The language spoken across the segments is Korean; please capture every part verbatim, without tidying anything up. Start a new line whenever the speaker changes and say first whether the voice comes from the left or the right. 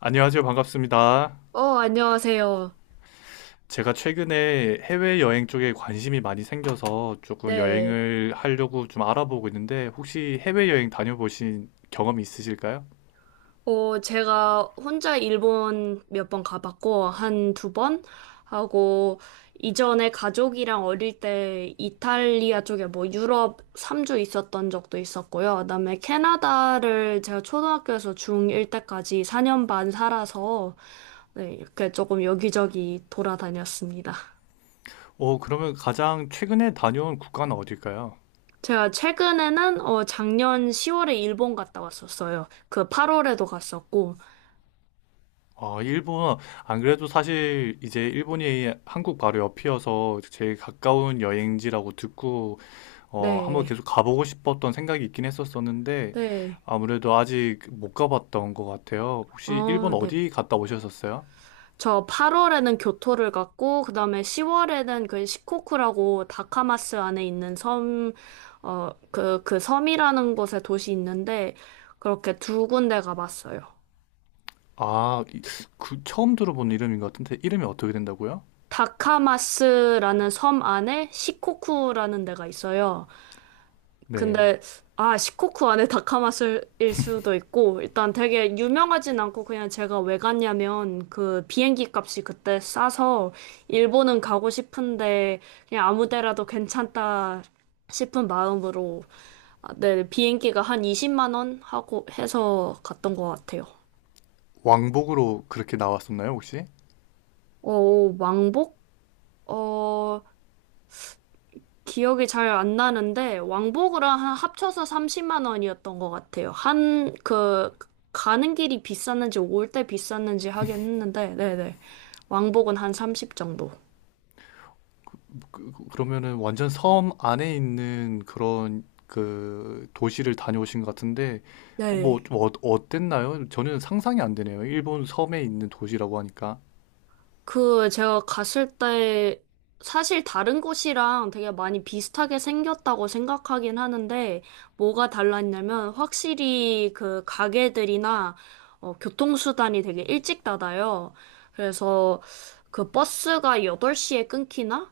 left: 안녕하세요. 반갑습니다.
right: 어, 안녕하세요.
left: 제가 최근에 해외여행 쪽에 관심이 많이 생겨서 조금
right: 네.
left: 여행을 하려고 좀 알아보고 있는데 혹시 해외여행 다녀보신 경험이 있으실까요?
right: 어, 제가 혼자 일본 몇 번 가봤고, 한 두 번 하고, 이전에 가족이랑 어릴 때 이탈리아 쪽에 뭐 유럽 삼 주 있었던 적도 있었고요. 그다음에 캐나다를 제가 초등학교에서 중일 때까지 사 년 반 살아서, 네, 이렇게 조금 여기저기 돌아다녔습니다.
left: 어, 그러면 가장 최근에 다녀온 국가는 어딜까요?
right: 제가 최근에는, 어, 작년 시월에 일본 갔다 왔었어요. 그 팔월에도 갔었고,
left: 아, 일본. 안 그래도 사실 이제 일본이 한국 바로 옆이어서 제일 가까운 여행지라고 듣고 어, 한번
right: 네.
left: 계속 가보고 싶었던 생각이 있긴 했었었는데
right: 네.
left: 아무래도 아직 못 가봤던 것 같아요. 혹시 일본
right: 아, 네.
left: 어디 갔다 오셨었어요?
right: 저 팔월에는 교토를 갔고, 그 다음에 시월에는 그 시코쿠라고 다카마스 안에 있는 섬, 어, 그, 그 섬이라는 곳에 도시 있는데, 그렇게 두 군데 가봤어요.
left: 아, 이- 그 처음 들어본 이름인 것 같은데 이름이 어떻게 된다고요?
right: 다카마스라는 섬 안에 시코쿠라는 데가 있어요.
left: 네.
right: 근데 아 시코쿠 안에 다카마슬일 수도 있고 일단 되게 유명하진 않고 그냥 제가 왜 갔냐면 그 비행기 값이 그때 싸서 일본은 가고 싶은데 그냥 아무 데라도 괜찮다 싶은 마음으로 아, 네 비행기가 한 이십만 원 하고 해서 갔던 것 같아요.
left: 왕복으로 그렇게 나왔었나요, 혹시?
right: 어 왕복? 어 기억이 잘 안 나는데 왕복으로 한 합쳐서 삼십만 원이었던 것 같아요. 한 그 가는 길이 비쌌는지 올 때 비쌌는지 하긴 했는데 네네 왕복은 한 삼십 정도.
left: 그, 그- 그러면은 완전 섬 안에 있는 그런 그 도시를 다녀오신 것 같은데 어,
right: 네.
left: 뭐좀 어, 어땠나요? 저는 상상이 안 되네요. 일본 섬에 있는 도시라고 하니까.
right: 그 제가 갔을 때 사실 다른 곳이랑 되게 많이 비슷하게 생겼다고 생각하긴 하는데 뭐가 달랐냐면 확실히 그 가게들이나 어, 교통수단이 되게 일찍 닫아요. 그래서 그 버스가 여덟 시에 끊기나?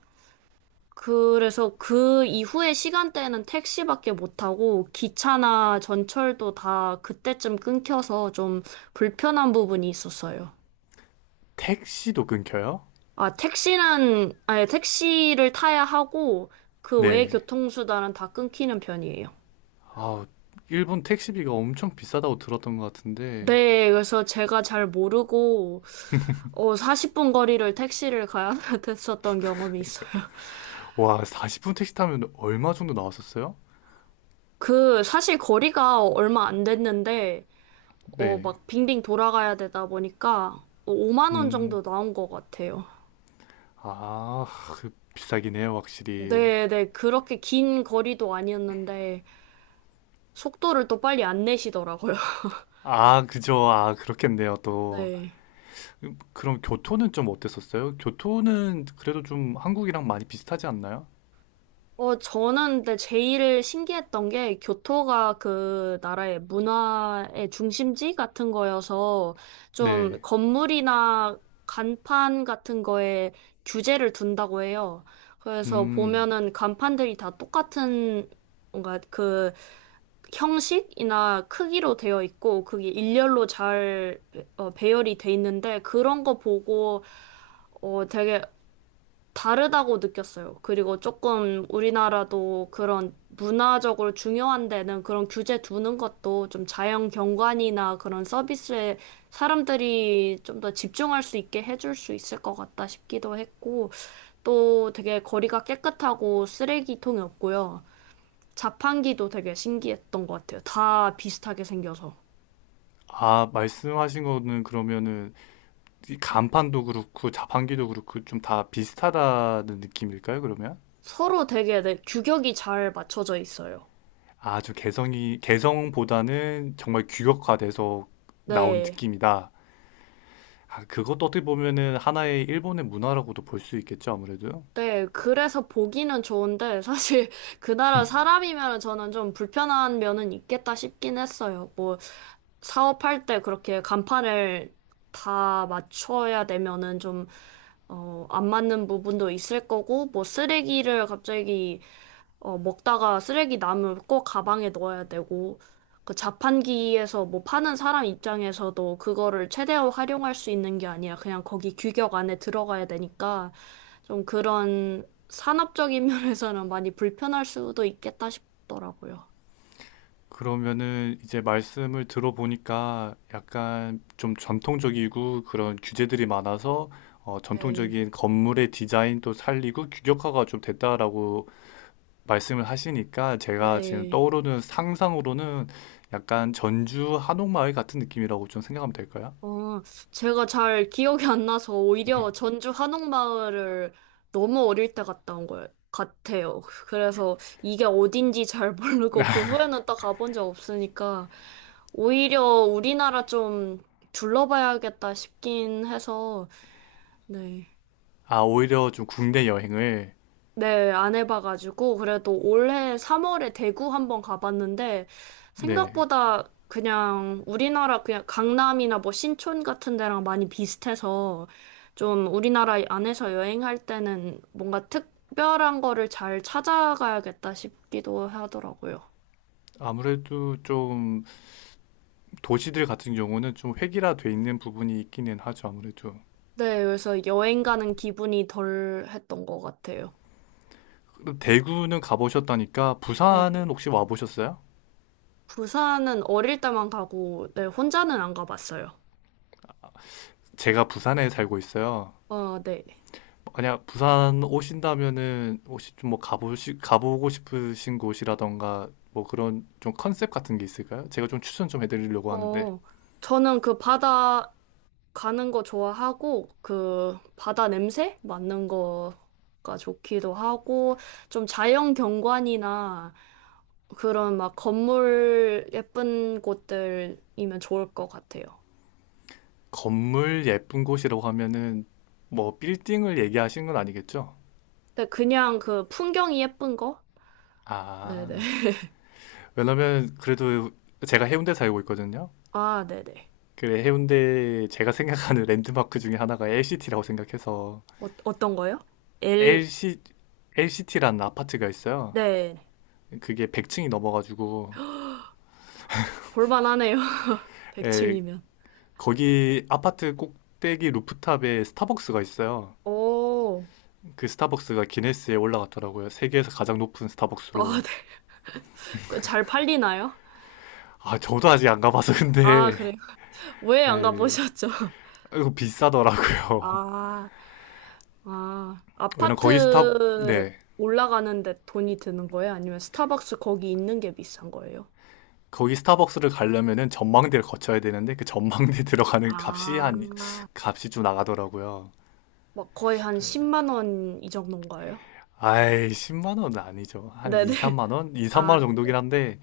right: 그래서 그 이후의 시간대에는 택시밖에 못 타고 기차나 전철도 다 그때쯤 끊겨서 좀 불편한 부분이 있었어요.
left: 택시도 끊겨요?
right: 아, 택시는, 아니, 택시를 타야 하고, 그 외의
left: 네.
right: 교통수단은 다 끊기는 편이에요.
left: 아, 일본 택시비가 엄청 비싸다고 들었던 것 같은데.
right: 네, 그래서 제가 잘 모르고, 어, 사십 분 거리를 택시를 가야 됐었던 경험이 있어요.
left: 와, 사십 분 택시 타면 얼마 정도 나왔었어요?
right: 그, 사실 거리가 얼마 안 됐는데, 어,
left: 네.
right: 막 빙빙 돌아가야 되다 보니까, 오만 원
left: 음.
right: 정도 나온 것 같아요.
left: 아, 그 비싸긴 해요, 확실히.
right: 네, 네, 그렇게 긴 거리도 아니었는데, 속도를 또 빨리 안 내시더라고요.
left: 아, 그죠. 아, 그렇겠네요, 또.
right: 네.
left: 음, 그럼 교토는 좀 어땠었어요? 교토는 그래도 좀 한국이랑 많이 비슷하지 않나요?
right: 어, 저는 근데 제일 신기했던 게 교토가 그 나라의 문화의 중심지 같은 거여서 좀
left: 네.
right: 건물이나 간판 같은 거에 규제를 둔다고 해요. 그래서
left: 음.
right: 보면은 간판들이 다 똑같은 뭔가 그 형식이나 크기로 되어 있고 그게 일렬로 잘 배- 어, 배열이 돼 있는데 그런 거 보고 어 되게 다르다고 느꼈어요. 그리고 조금 우리나라도 그런 문화적으로 중요한 데는 그런 규제 두는 것도 좀 자연 경관이나 그런 서비스에 사람들이 좀 더 집중할 수 있게 해줄 수 있을 것 같다 싶기도 했고, 또 되게 거리가 깨끗하고 쓰레기통이 없고요. 자판기도 되게 신기했던 것 같아요. 다 비슷하게 생겨서.
left: 아, 말씀하신 거는 그러면은 이 간판도 그렇고 자판기도 그렇고 좀 다 비슷하다는 느낌일까요, 그러면?
right: 서로 되게 네, 규격이 잘 맞춰져 있어요.
left: 아주 개성이, 개성보다는 정말 규격화돼서 나온
right: 네.
left: 느낌이다. 아, 그것도 어떻게 보면은 하나의 일본의 문화라고도 볼 수 있겠죠, 아무래도.
right: 네, 그래서 보기는 좋은데, 사실 그 나라 사람이면 저는 좀 불편한 면은 있겠다 싶긴 했어요. 뭐, 사업할 때 그렇게 간판을 다 맞춰야 되면은 좀, 어, 안 맞는 부분도 있을 거고, 뭐, 쓰레기를 갑자기, 어, 먹다가 쓰레기 남을 꼭 가방에 넣어야 되고, 그 자판기에서 뭐 파는 사람 입장에서도 그거를 최대한 활용할 수 있는 게 아니라 그냥 거기 규격 안에 들어가야 되니까, 좀 그런 산업적인 면에서는 많이 불편할 수도 있겠다 싶더라고요.
left: 그러면은 이제 말씀을 들어보니까 약간 좀 전통적이고 그런 규제들이 많아서 어,
right: 네.
left: 전통적인 건물의 디자인도 살리고 규격화가 좀 됐다라고 말씀을 하시니까, 제가 지금
right: 네.
left: 떠오르는 상상으로는 약간 전주 한옥마을 같은 느낌이라고 좀 생각하면 될까요?
right: 어, 제가 잘 기억이 안 나서 오히려 전주 한옥마을을 너무 어릴 때 갔다 온 것 같아요. 그래서 이게 어딘지 잘 모르고 그 후에는 또 가본 적 없으니까 오히려 우리나라 좀 둘러봐야겠다 싶긴 해서 네.
left: 아, 오히려 좀 국내 여행을.
right: 네, 안 해봐가지고, 그래도 올해 삼월에 대구 한번 가봤는데,
left: 네.
right: 생각보다 그냥 우리나라 그냥 강남이나 뭐 신촌 같은 데랑 많이 비슷해서, 좀 우리나라 안에서 여행할 때는 뭔가 특별한 거를 잘 찾아가야겠다 싶기도 하더라고요.
left: 아무래도 좀 도시들 같은 경우는 좀 획일화돼 있는 부분이 있기는 하죠, 아무래도.
right: 네, 그래서 여행 가는 기분이 덜 했던 것 같아요.
left: 그럼 대구는 가보셨다니까
right: 네.
left: 부산은 혹시 와보셨어요?
right: 부산은 어릴 때만 가고, 네, 혼자는 안 가봤어요.
left: 제가 부산에 살고 있어요.
right: 어, 네.
left: 만약 부산 오신다면은 혹시 좀 뭐 가보시 가보고 싶으신 곳이라던가 뭐 그런 좀 컨셉 같은 게 있을까요? 제가 좀 추천 좀 해드리려고 하는데.
right: 어, 저는 그 바다 가는 거 좋아하고, 그 바다 냄새 맡는 거가 좋기도 하고, 좀 자연 경관이나 그런 막 건물 예쁜 곳들이면 좋을 것 같아요.
left: 건물 예쁜 곳이라고 하면은 뭐 빌딩을 얘기하시는 건 아니겠죠?
right: 근데 그냥 그 풍경이 예쁜 거? 네네.
left: 아, 왜냐면 그래도 제가 해운대 살고 있거든요.
right: 아, 네네.
left: 그래, 해운대 제가 생각하는 랜드마크 중에 하나가 엘시티라고 생각해서.
right: 어, 어떤 거요? 엘,
left: 엘시, l t 라는 아파트가 있어요.
right: 네.
left: 그게 백 층이 넘어가지고.
right: 볼만하네요. 백층
left: 에,
right: 이면
left: 거기 아파트 꼭대기 루프탑에 스타벅스가 있어요.
right: 오,
left: 그 스타벅스가 기네스에 올라갔더라고요. 세계에서 가장 높은
right: 아,
left: 스타벅스로.
right: 네. 그거 잘 팔리나요?
left: 아, 저도 아직 안 가봐서
right: 아,
left: 근데,
right: 그래요? 왜 안
left: 에,
right: 가보셨죠?
left: 이거 비싸더라고요.
right: 아, 아,
left: 왜냐면 거기 스타.
right: 아파트를
left: 네.
right: 올라가는데 돈이 드는 거예요? 아니면 스타벅스 거기 있는 게 비싼 거예요?
left: 거기 스타벅스를 가려면은 전망대를 거쳐야 되는데 그 전망대 들어가는 값이 한
right: 아,
left: 값이 좀 나가더라고요.
right: 막 거의 한
left: 그래,
right: 십만 원 이 정도인가요?
left: 아이, 십만 원은 아니죠. 한
right: 네네.
left: 이, 삼만 원? 이, 삼만
right: 아,
left: 원
right: 네네.
left: 정도긴 한데,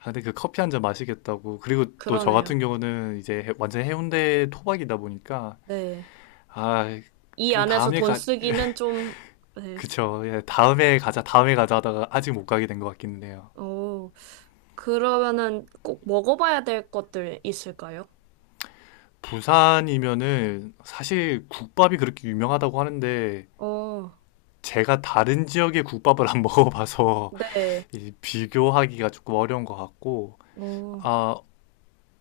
left: 아, 근데 그 커피 한잔 마시겠다고. 그리고 또 저
right: 그러네요.
left: 같은 경우는 이제 해- 완전 해운대 토박이다 보니까,
right: 네.
left: 아,
right: 이
left: 그
right: 안에서
left: 다음에
right: 돈
left: 가,
right: 쓰기는 좀, 네.
left: 그쵸. 예, 다음에 가자, 다음에 가자 하다가 아직 못 가게 된 것 같기는 해요.
right: 오, 그러면은 꼭 먹어봐야 될 것들 있을까요?
left: 부산이면은 사실 국밥이 그렇게 유명하다고 하는데,
right: 어,
left: 제가 다른 지역의 국밥을 안 먹어봐서
right: 네.
left: 이 비교하기가 조금 어려운 것 같고,
right: 어,
left: 아,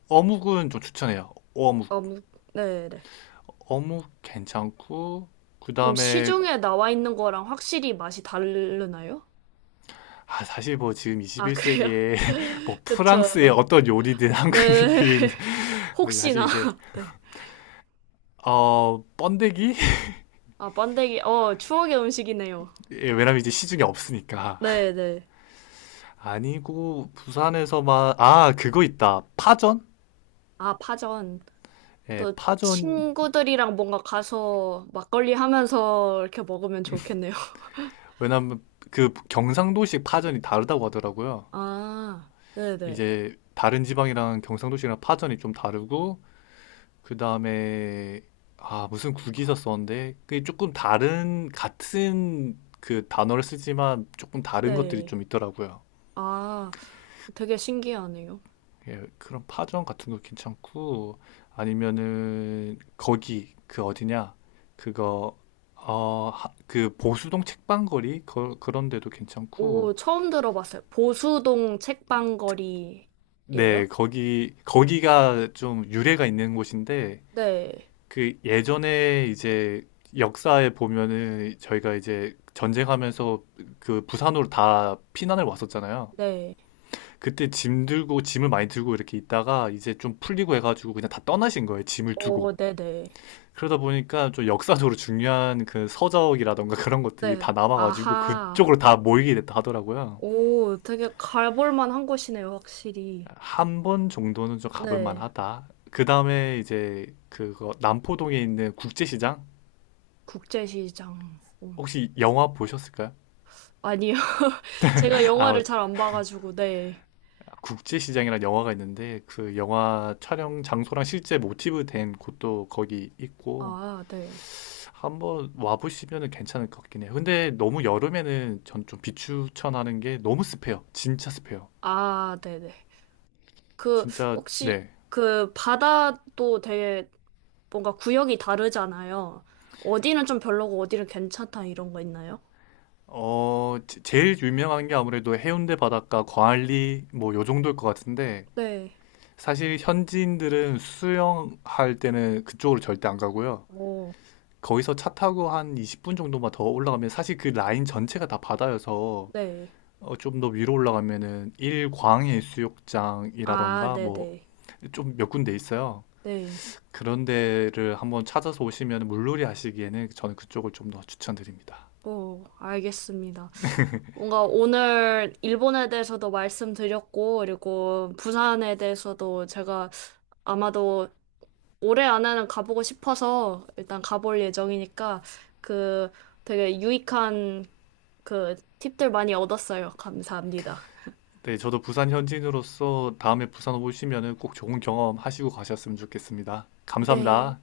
left: 어묵은 좀 추천해요. 어묵.
right: 아무, 네네.
left: 어묵 괜찮고, 그
right: 그럼
left: 다음에,
right: 시중에 나와 있는 거랑 확실히 맛이 다르나요?
left: 아, 사실 뭐 지금
right: 아, 그래요?
left: 이십일 세기에 뭐 프랑스의
right: 그쵸.
left: 어떤 요리든
right: 네.
left: 한국인. 사실
right: 혹시나.
left: 이제,
right: 네.
left: 어, 번데기?
right: 아, 번데기. 어, 추억의 음식이네요.
left: 예, 왜냐면 이제 시중에 없으니까.
right: 네네.
left: 아니고, 부산에서만, 아, 그거 있다. 파전?
right: 아, 파전.
left: 예,
right: 또
left: 파전.
right: 친구들이랑 뭔가 가서 막걸리 하면서 이렇게 먹으면 좋겠네요.
left: 왜냐면 그 경상도식 파전이 다르다고 하더라고요.
right: 아, 네네. 네.
left: 이제 다른 지방이랑 경상도식이랑 파전이 좀 다르고, 그 다음에 아, 무슨 국이서 썼는데 그게 조금 다른, 같은 그 단어를 쓰지만 조금 다른 것들이
right: 네.
left: 좀 있더라고요.
right: 아, 되게 신기하네요.
left: 예, 그런 파전 같은 거 괜찮고, 아니면은 거기 그 어디냐 그거, 어 그 보수동 책방거리, 거, 그런 데도
right: 오,
left: 괜찮고.
right: 처음 들어봤어요. 보수동 책방거리예요?
left: 네, 거기 거기가 좀 유래가 있는 곳인데,
right: 네.
left: 그 예전에 이제 역사에 보면은 저희가 이제 전쟁하면서 그 부산으로 다 피난을 왔었잖아요.
right: 네.
left: 그때 짐 들고 짐을 많이 들고 이렇게 있다가 이제 좀 풀리고 해가지고 그냥 다 떠나신 거예요. 짐을
right: 오,
left: 두고.
right: 네네.
left: 그러다 보니까 좀 역사적으로 중요한 그 서적이라던가 그런 것들이
right: 네.
left: 다 남아가지고
right: 아하.
left: 그쪽으로 다 모이게 됐다 하더라고요.
right: 오, 되게 가볼 만한 곳이네요, 확실히.
left: 한 번 정도는 좀 가볼
right: 네.
left: 만하다. 그 다음에 이제 그거, 남포동에 있는 국제시장?
right: 국제시장. 음.
left: 혹시 영화 보셨을까요?
right: 아니요. 제가
left: 아,
right: 영화를 잘 안 봐가지고, 네.
left: 국제시장이라는 영화가 있는데 그 영화 촬영 장소랑 실제 모티브 된 곳도 거기 있고,
right: 아, 네.
left: 한번 와보시면은 괜찮을 것 같긴 해요. 근데 너무 여름에는 전 좀 비추천하는 게, 너무 습해요. 진짜 습해요.
right: 아, 네네. 그,
left: 진짜.
right: 혹시,
left: 네.
right: 그, 바다도 되게 뭔가 구역이 다르잖아요. 어디는 좀 별로고, 어디는 괜찮다, 이런 거 있나요?
left: 어 제- 제일 유명한 게 아무래도 해운대 바닷가, 광안리 뭐 요 정도일 것 같은데,
right: 네.
left: 사실 현지인들은 수영할 때는 그쪽으로 절대 안 가고요.
right: 오,
left: 거기서 차 타고 한 이십 분 정도만 더 올라가면 사실 그 라인 전체가 다 바다여서
right: 네.
left: 어, 좀 더 위로 올라가면은 일광해
right: 아,
left: 수욕장이라던가 뭐
right: 네네.
left: 좀 몇 군데 있어요.
right: 네.
left: 그런 데를 한번 찾아서 오시면 물놀이 하시기에는 저는 그쪽을 좀 더 추천드립니다.
right: 오, 알겠습니다. 뭔가 오늘 일본에 대해서도 말씀드렸고, 그리고 부산에 대해서도 제가 아마도 올해 안에는 가보고 싶어서 일단 가볼 예정이니까 그 되게 유익한 그 팁들 많이 얻었어요. 감사합니다.
left: 네, 저도 부산 현지인으로서 다음에 부산 오시면은 꼭 좋은 경험 하시고 가셨으면 좋겠습니다.
right: 네.
left: 감사합니다.